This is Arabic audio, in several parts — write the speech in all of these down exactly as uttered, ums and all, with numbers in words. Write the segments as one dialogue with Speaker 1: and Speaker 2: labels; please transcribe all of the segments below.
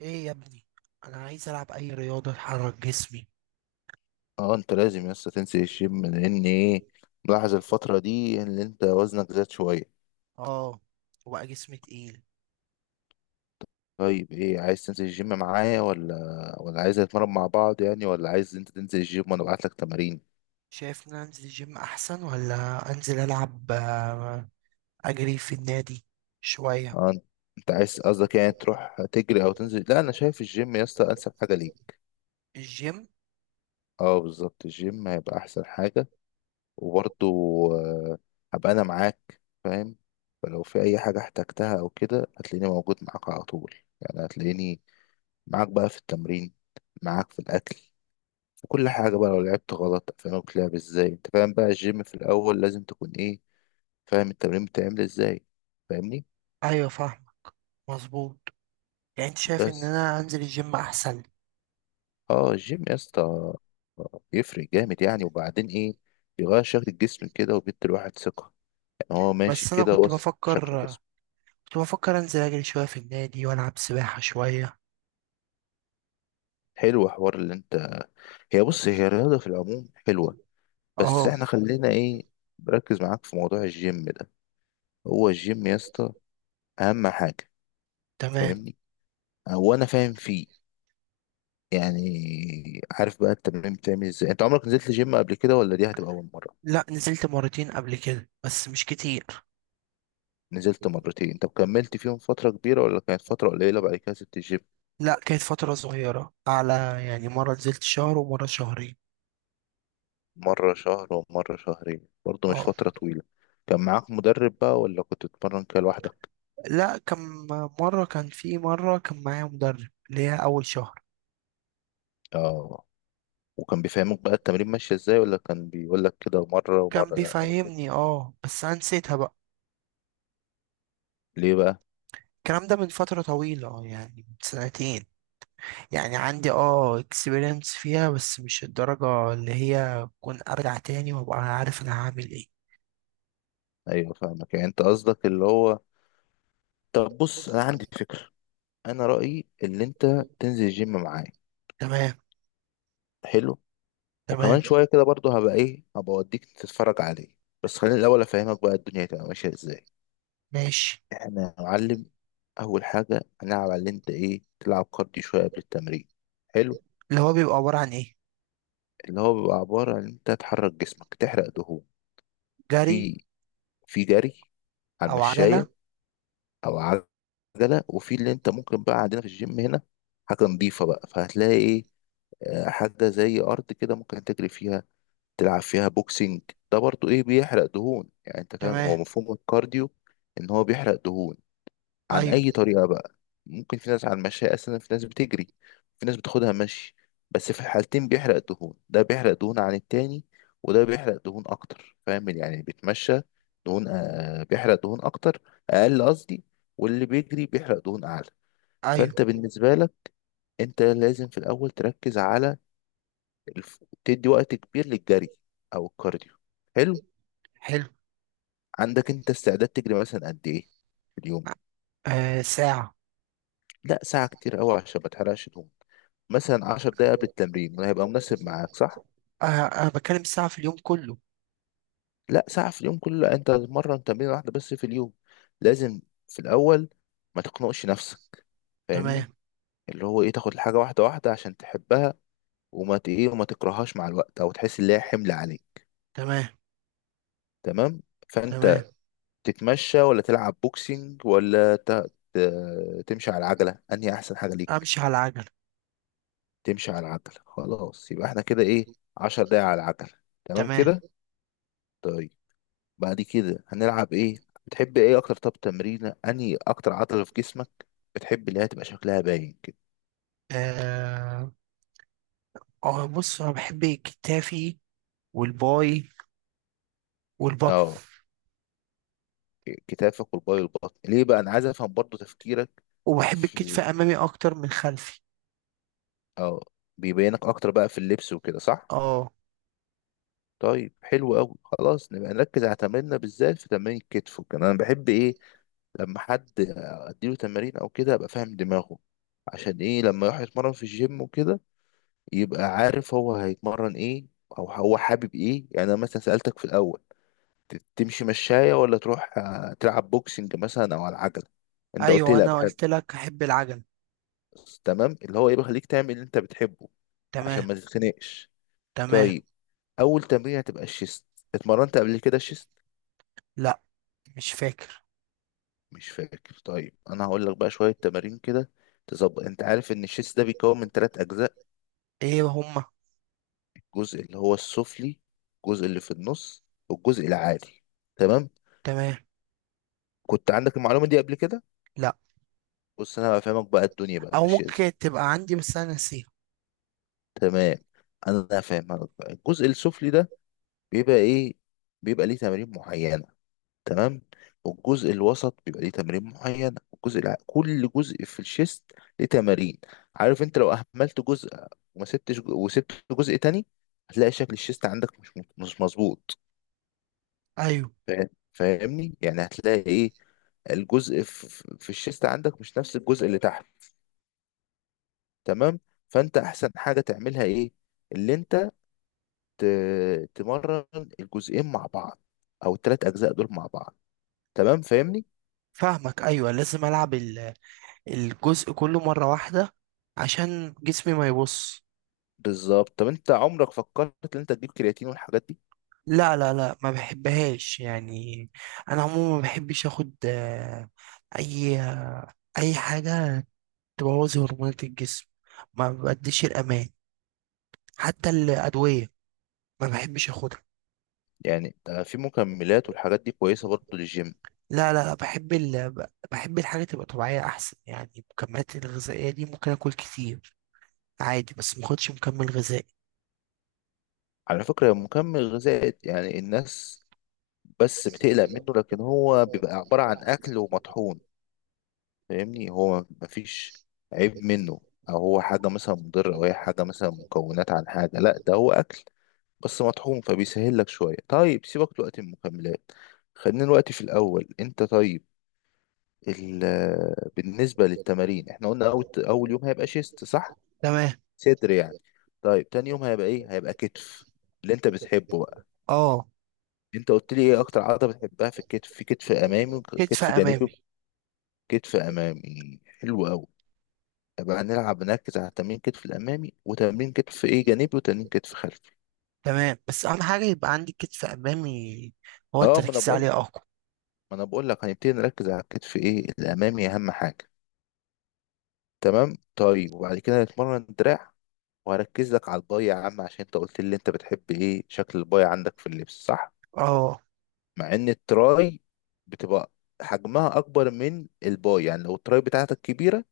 Speaker 1: ايه يا ابني؟ انا عايز العب اي رياضه تحرك جسمي.
Speaker 2: اه انت لازم لسه تنسي الجيم لان ايه، ملاحظ الفترة دي ان انت وزنك زاد شوية.
Speaker 1: اه. وبقى جسمي تقيل.
Speaker 2: طيب ايه، عايز تنزل الجيم معايا ولا ولا عايز نتمرن مع بعض يعني، ولا عايز انت تنزل الجيم وانا ابعت لك تمارين؟
Speaker 1: شايف ان أنا انزل الجيم احسن ولا انزل العب آه، اجري في النادي شويه.
Speaker 2: اه انت أنت عايز قصدك يعني تروح تجري او تنزل؟ لا انا شايف الجيم يا اسطى انسب حاجة ليك.
Speaker 1: الجيم.
Speaker 2: اه بالظبط، الجيم هيبقى احسن حاجة. وبرضه آه، هبقى انا معاك فاهم، فلو في اي حاجة احتجتها او كده هتلاقيني موجود معاك على طول. يعني هتلاقيني معاك بقى في التمرين، معاك في الأكل، في كل حاجة بقى. لو لعبت غلط أفهمك لعب ازاي، انت فاهم بقى الجيم في الأول لازم تكون ايه، فاهم التمرين بتعمل ازاي، فاهمني؟
Speaker 1: ايوه، فاهم. مظبوط. يعني انت شايف ان
Speaker 2: بس
Speaker 1: انا انزل الجيم احسن؟
Speaker 2: اه الجيم يا اسطى يفرق جامد يعني، وبعدين ايه، بيغير شكل الجسم كده وبيدي الواحد ثقة. يعني هو ماشي
Speaker 1: بس انا
Speaker 2: كده،
Speaker 1: كنت
Speaker 2: بص شكل
Speaker 1: بفكر
Speaker 2: الجسم.
Speaker 1: كنت بفكر انزل اجري شويه في النادي والعب سباحه شويه.
Speaker 2: حلو حوار اللي انت، هي بص هي الرياضة في العموم حلوة، بس
Speaker 1: اه.
Speaker 2: احنا خلينا ايه، بركز معاك في موضوع الجيم ده. هو الجيم يا اسطى أهم حاجة،
Speaker 1: تمام.
Speaker 2: فاهمني؟ هو انا فاهم فيه يعني، عارف بقى التمرين بتعمل ازاي؟ انت عمرك نزلت جيم قبل كده ولا دي هتبقى اول مره؟
Speaker 1: لا، نزلت مرتين قبل كده بس مش كتير.
Speaker 2: نزلت مرتين، طب كملت فيهم فتره كبيره ولا كانت فتره قليله بعد كده سبت الجيم؟
Speaker 1: لا، كانت فترة صغيرة، على يعني مرة نزلت شهر ومرة شهرين.
Speaker 2: مره شهر ومره شهرين برضه مش
Speaker 1: اه.
Speaker 2: فتره طويله. كان معاك مدرب بقى ولا كنت بتتمرن كده لوحدك؟
Speaker 1: لا، كم مرة كان في مرة كان معايا مدرب اللي هي أول شهر.
Speaker 2: اه، وكان بيفهمك بقى التمرين ماشي ازاي، ولا كان بيقول لك كده مره
Speaker 1: كان
Speaker 2: ومره لا أو كده؟
Speaker 1: بيفهمني، اه، بس أنا نسيتها بقى.
Speaker 2: ليه بقى؟
Speaker 1: الكلام ده من فترة طويلة، اه يعني من سنتين. يعني عندي اه اكسبيرينس فيها بس مش الدرجة اللي هي كون أرجع تاني وأبقى عارف أنا هعمل ايه.
Speaker 2: ايوه فاهمك، يعني انت قصدك اللي هو، طب بص انا عندي فكره. انا رايي اللي انت تنزل الجيم معايا.
Speaker 1: تمام.
Speaker 2: حلو.
Speaker 1: تمام.
Speaker 2: وكمان شوية كده برضه هبقى ايه، هبقى اوديك تتفرج عليه. بس خليني الأول أفهمك بقى الدنيا هتبقى ماشية ازاي.
Speaker 1: ماشي.
Speaker 2: احنا يا معلم أول حاجة هنلعب على اللي انت ايه، تلعب كارديو شوية قبل التمرين. حلو.
Speaker 1: اللي هو بيبقى عبارة عن ايه؟
Speaker 2: اللي هو بيبقى عبارة عن انت تحرك جسمك تحرق دهون.
Speaker 1: جري.
Speaker 2: في في جري على
Speaker 1: أو عجلة.
Speaker 2: المشاية، أو على العجلة. وفي اللي انت ممكن بقى عندنا في الجيم هنا حاجة نضيفة بقى، فهتلاقي ايه، آه، حاجة زي أرض كده ممكن تجري فيها، تلعب فيها بوكسنج. ده برضو ايه، بيحرق دهون. يعني انت فاهم
Speaker 1: تمام.
Speaker 2: هو مفهوم الكارديو، ان هو بيحرق دهون. عن
Speaker 1: أيوه،
Speaker 2: اي طريقة بقى؟ ممكن في ناس على المشاية اساسا، في ناس بتجري، في ناس بتاخدها مشي. بس في الحالتين بيحرق دهون. ده بيحرق دهون عن التاني، وده بيحرق دهون اكتر. فاهم؟ يعني اللي بيتمشى دهون آه بيحرق دهون اكتر، اقل قصدي. واللي بيجري بيحرق دهون اعلى. فانت
Speaker 1: أيوه.
Speaker 2: بالنسبة لك، انت لازم في الاول تركز على الف... تدي وقت كبير للجري او الكارديو. حلو.
Speaker 1: حلو.
Speaker 2: عندك انت استعداد تجري مثلا قد ايه في اليوم؟
Speaker 1: آه، ساعة.
Speaker 2: لا ساعة كتير قوي عشان ما تحرقش دهون. مثلا 10 دقايق قبل التمرين هيبقى مناسب معاك، صح؟
Speaker 1: أه. أنا بتكلم الساعة في اليوم كله.
Speaker 2: لا ساعة في اليوم كله، انت هتتمرن تمرين واحدة بس في اليوم. لازم في الاول ما تقنقش نفسك، فاهمني؟
Speaker 1: تمام.
Speaker 2: اللي هو ايه، تاخد الحاجة واحدة واحدة عشان تحبها، وما ت- ايه وما تكرههاش مع الوقت او تحس ان هي حمل عليك.
Speaker 1: تمام.
Speaker 2: تمام.
Speaker 1: تمام.
Speaker 2: فانت تتمشى ولا تلعب بوكسينج ولا ت... ت- تمشي على العجلة، انهي احسن حاجة ليك؟
Speaker 1: أمشي على العجلة.
Speaker 2: تمشي على العجلة، خلاص يبقى احنا كده ايه، عشر دقايق على العجلة، تمام
Speaker 1: تمام.
Speaker 2: كده. طيب بعد كده هنلعب ايه، بتحب ايه اكتر؟ طب تمرين انهي اكتر عضلة في جسمك بتحب اللي هي تبقى شكلها باين كده؟
Speaker 1: أه. أه، بص، أنا بحب كتافي. والباي. والبطن.
Speaker 2: اه كتافك والباي والبطن. ليه بقى؟ انا عايز افهم برضو تفكيرك.
Speaker 1: وبحب
Speaker 2: في
Speaker 1: الكتف
Speaker 2: ال-
Speaker 1: أمامي أكتر من خلفي.
Speaker 2: اه، بيبينك اكتر بقى في اللبس وكده، صح؟
Speaker 1: أه.
Speaker 2: طيب حلو قوي، خلاص نبقى نركز على تمريننا بالذات في تمرين الكتف وكده. انا بحب ايه، لما حد اديله تمارين او كده ابقى فاهم دماغه، عشان ايه، لما يروح يتمرن في الجيم وكده يبقى عارف هو هيتمرن ايه، او هو حابب ايه. يعني انا مثلا سألتك في الاول، ت- تمشي مشاية ولا تروح آه، تلعب بوكسنج مثلا او على العجلة، انت قلت لي
Speaker 1: أيوه،
Speaker 2: لا
Speaker 1: أنا
Speaker 2: بحب.
Speaker 1: قلت لك أحب العجلة.
Speaker 2: تمام، اللي هو ايه، بيخليك تعمل اللي انت بتحبه عشان
Speaker 1: تمام.
Speaker 2: ما تتخنقش.
Speaker 1: تمام.
Speaker 2: طيب اول تمرين هتبقى الشيست. اتمرنت قبل كده الشيست؟
Speaker 1: لأ. مش فاكر.
Speaker 2: مش فاكر؟ طيب انا هقول لك بقى شوية تمارين كده تظبط. انت عارف ان الشيست ده بيتكون من ثلاث اجزاء؟
Speaker 1: إيه هما؟
Speaker 2: الجزء اللي هو السفلي، الجزء اللي في النص، والجزء العالي، تمام؟
Speaker 1: تمام.
Speaker 2: كنت عندك المعلومة دي قبل كده؟
Speaker 1: لأ.
Speaker 2: بص انا هفهمك بقى الدنيا بقى
Speaker 1: أو
Speaker 2: ماشية ازاي.
Speaker 1: ممكن تبقى عندي بس أنا ناسيها.
Speaker 2: تمام. انا هفهمك بقى. الجزء السفلي ده بيبقى ايه، بيبقى ليه تمارين معينة، تمام؟ والجزء الوسط بيبقى ليه تمارين معينة، والجزء الع... كل جزء في الشيست ليه تمارين. عارف انت لو اهملت جزء وما سبتش جو- وسبت جزء تاني، هتلاقي شكل الشيست عندك مش مش مظبوط.
Speaker 1: أيوه،
Speaker 2: فاهم- فاهمني؟ يعني هتلاقي ايه، الجزء ف- ف- في الشيست عندك مش نفس الجزء اللي تحت، تمام؟ فانت احسن حاجة تعملها ايه، اللي انت ت- تمرن الجزئين مع بعض، او الثلاث اجزاء دول مع بعض، تمام فاهمني؟
Speaker 1: فاهمك. أيوه، لازم ألعب ال- الجزء كله مرة واحدة عشان جسمي ما يبص.
Speaker 2: بالظبط. طب انت عمرك فكرت ان انت تجيب كرياتين والحاجات دي؟
Speaker 1: لا، لا، لا، ما بحبهاش يعني. انا عموما ما بحبش اخد آه، اي اي حاجه تبوظ هرمونات الجسم. ما بديش الامان. حتى الادويه. ما بحبش اخدها.
Speaker 2: يعني ده في مكملات والحاجات دي كويسة برضه للجيم.
Speaker 1: لا، لا، لا، بحب ال... ب- بحب الحاجه تبقى طبيعيه احسن. يعني المكملات الغذائيه دي ممكن اكل كتير عادي بس ما اخدش مكمل غذائي.
Speaker 2: على فكرة مكمل غذائي يعني الناس بس
Speaker 1: بس
Speaker 2: بتقلق
Speaker 1: كده
Speaker 2: منه، لكن
Speaker 1: لو.
Speaker 2: هو
Speaker 1: هو
Speaker 2: بيبقى
Speaker 1: بيبقى
Speaker 2: عبارة
Speaker 1: عبارة
Speaker 2: عن
Speaker 1: عن
Speaker 2: اكل
Speaker 1: أكل
Speaker 2: ومطحون.
Speaker 1: ومية.
Speaker 2: فاهمني؟ هو مفيش عيب منه، او هو حاجه مثلا مضره او هي حاجه مثلا مكونات عن حاجه. لا ده هو اكل بس مطحون، فبيسهل لك شويه. طيب سيبك دلوقتي من المكملات، خلينا دلوقتي في الاول انت. طيب ال آه، بالنسبه للتمارين احنا قلنا اول اول يوم هيبقى شيست، صح؟
Speaker 1: تمام.
Speaker 2: صدر يعني. طيب تاني يوم هيبقى ايه، هيبقى كتف، اللي انت بتحبه بقى.
Speaker 1: اه.
Speaker 2: انت قلت لي ايه اكتر عضله بتحبها في الكتف، في كتف امامي
Speaker 1: كتف
Speaker 2: وكتف جانبي.
Speaker 1: امامي.
Speaker 2: وكتف امامي؟ حلو قوي. يبقى هنلعب نركز على تمرين كتف الامامي، وتمرين كتف ايه جانبي، وتمرين كتف خلفي.
Speaker 1: تمام، بس اهم حاجه يبقى عندي كتف امامي. هو
Speaker 2: اه ما انا
Speaker 1: التركيز
Speaker 2: بقول
Speaker 1: عليه اقوى.
Speaker 2: ما انا بقول لك هنبتدي نركز على الكتف ايه الامامي اهم حاجه. تمام. طيب وبعد كده هنتمرن دراع، وهركز لك على الباي يا عم عشان انت قلت لي انت بتحب ايه شكل الباي عندك في اللبس، صح؟
Speaker 1: اه.
Speaker 2: مع ان التراي بتبقى حجمها اكبر من الباي. يعني لو التراي بتاعتك كبيره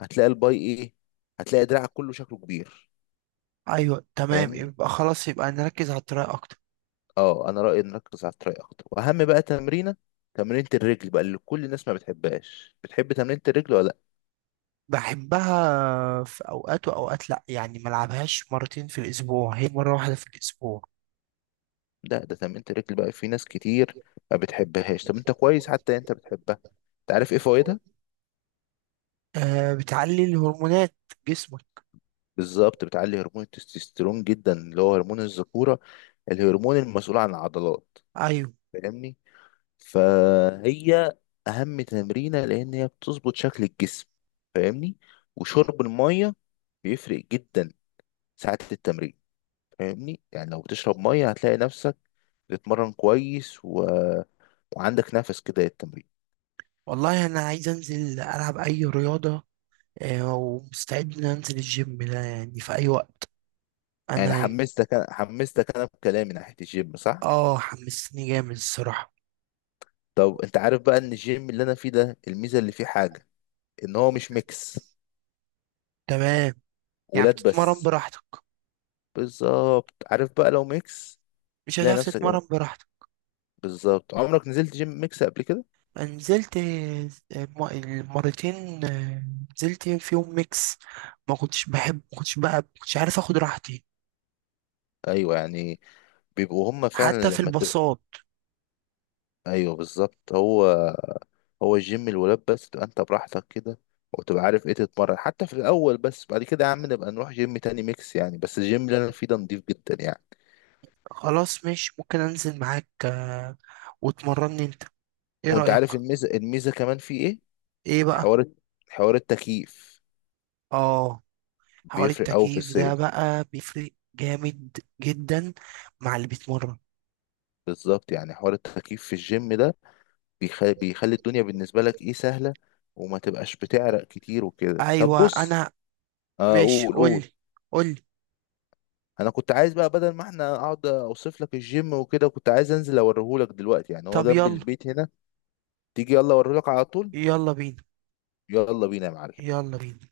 Speaker 2: هتلاقي الباي ايه، هتلاقي دراعك كله شكله كبير.
Speaker 1: ايوه، تمام،
Speaker 2: فاهمني؟
Speaker 1: يبقى خلاص، يبقى نركز على الطريقه اكتر.
Speaker 2: اه انا رأيي نركز على التراي اكتر، واهم بقى تمرينة، تمرينة الرجل بقى اللي كل الناس ما بتحبهاش. بتحب تمرينة الرجل ولا؟
Speaker 1: بحبها في اوقات واوقات لا، يعني ما العبهاش مرتين في الاسبوع، هي مره واحده في الاسبوع.
Speaker 2: لا ده ده تمرينة الرجل بقى في ناس كتير ما بتحبهاش. طب انت كويس حتى، انت بتحبها. انت عارف ايه فوائدها؟
Speaker 1: أه، بتعلي الهرمونات. جسمك.
Speaker 2: بالظبط، بتعلي هرمون التستوستيرون جدا، اللي هو هرمون الذكورة، الهرمون المسؤول عن العضلات،
Speaker 1: ايوه.
Speaker 2: فاهمني؟ فهي اهم تمرينة لان هي بتظبط شكل الجسم، فاهمني. وشرب المية بيفرق جدا ساعة التمرين، فاهمني. يعني لو بتشرب ميه هتلاقي نفسك بتتمرن كويس و... وعندك نفس كده للتمرين.
Speaker 1: والله انا عايز انزل العب اي رياضه. أه، ومستعد ان انزل الجيم ده يعني في اي وقت.
Speaker 2: يعني
Speaker 1: انا.
Speaker 2: حمستك، انا حمستك انا بكلامي ناحيه الجيم، صح؟
Speaker 1: اه، حمستني جامد الصراحه.
Speaker 2: طب انت عارف بقى ان الجيم اللي انا فيه ده الميزه اللي فيه حاجه، ان هو مش ميكس،
Speaker 1: تمام. يعني
Speaker 2: ولاد
Speaker 1: بتتمرن
Speaker 2: بس.
Speaker 1: براحتك.
Speaker 2: بالظبط. عارف بقى لو ميكس
Speaker 1: مش
Speaker 2: تلاقي
Speaker 1: هتعرف
Speaker 2: نفسك
Speaker 1: تتمرن
Speaker 2: ايه؟
Speaker 1: براحتك.
Speaker 2: بالظبط. عمرك نزلت جيم ميكس قبل كده؟
Speaker 1: نزلت. المرتين آه، نزلت فيهم ميكس. ما كنتش بحب، ما كنتش بقى، ما كنتش عارف اخد راحتي.
Speaker 2: ايوه يعني بيبقوا هما
Speaker 1: حتى
Speaker 2: فعلا
Speaker 1: في
Speaker 2: لما تبقى،
Speaker 1: الباصات.
Speaker 2: ايوه بالظبط. هو هو الجيم الولاد بس تبقى انت براحتك كده، وتبقى عارف ايه تتمرن حتى في الاول. بس بعد كده يا عم نبقى نروح جيم تاني ميكس يعني، بس الجيم اللي انا فيه ده نضيف جدا يعني.
Speaker 1: خلاص، مش ممكن انزل معاك آه، وتمرني انت؟ ايه
Speaker 2: وانت
Speaker 1: رأيك؟
Speaker 2: عارف الميزه، الميزه كمان فيه ايه،
Speaker 1: ايه بقى؟
Speaker 2: حوار، حوار التكييف.
Speaker 1: اه، حوار
Speaker 2: بيفرق قوي في
Speaker 1: التكييف ده
Speaker 2: الصيف.
Speaker 1: بقى بيفرق جامد جدا. مع اللي بيتمرن.
Speaker 2: بالظبط، يعني حوار التكييف في الجيم ده بيخلي بيخلي الدنيا بالنسبه لك ايه، سهله، وما تبقاش بتعرق كتير وكده. طب
Speaker 1: ايوه،
Speaker 2: بص،
Speaker 1: انا.
Speaker 2: اقول
Speaker 1: ماشي،
Speaker 2: قول
Speaker 1: قولي،
Speaker 2: قول.
Speaker 1: قولي.
Speaker 2: انا كنت عايز بقى بدل ما احنا اقعد اوصف لك الجيم وكده، كنت عايز انزل اوريهولك دلوقتي، يعني هو
Speaker 1: طب
Speaker 2: جنب
Speaker 1: يلا.
Speaker 2: البيت هنا. تيجي يلا اوريهولك على طول.
Speaker 1: يلا بينا.
Speaker 2: يلا بينا يا معلم.
Speaker 1: يلا بينا.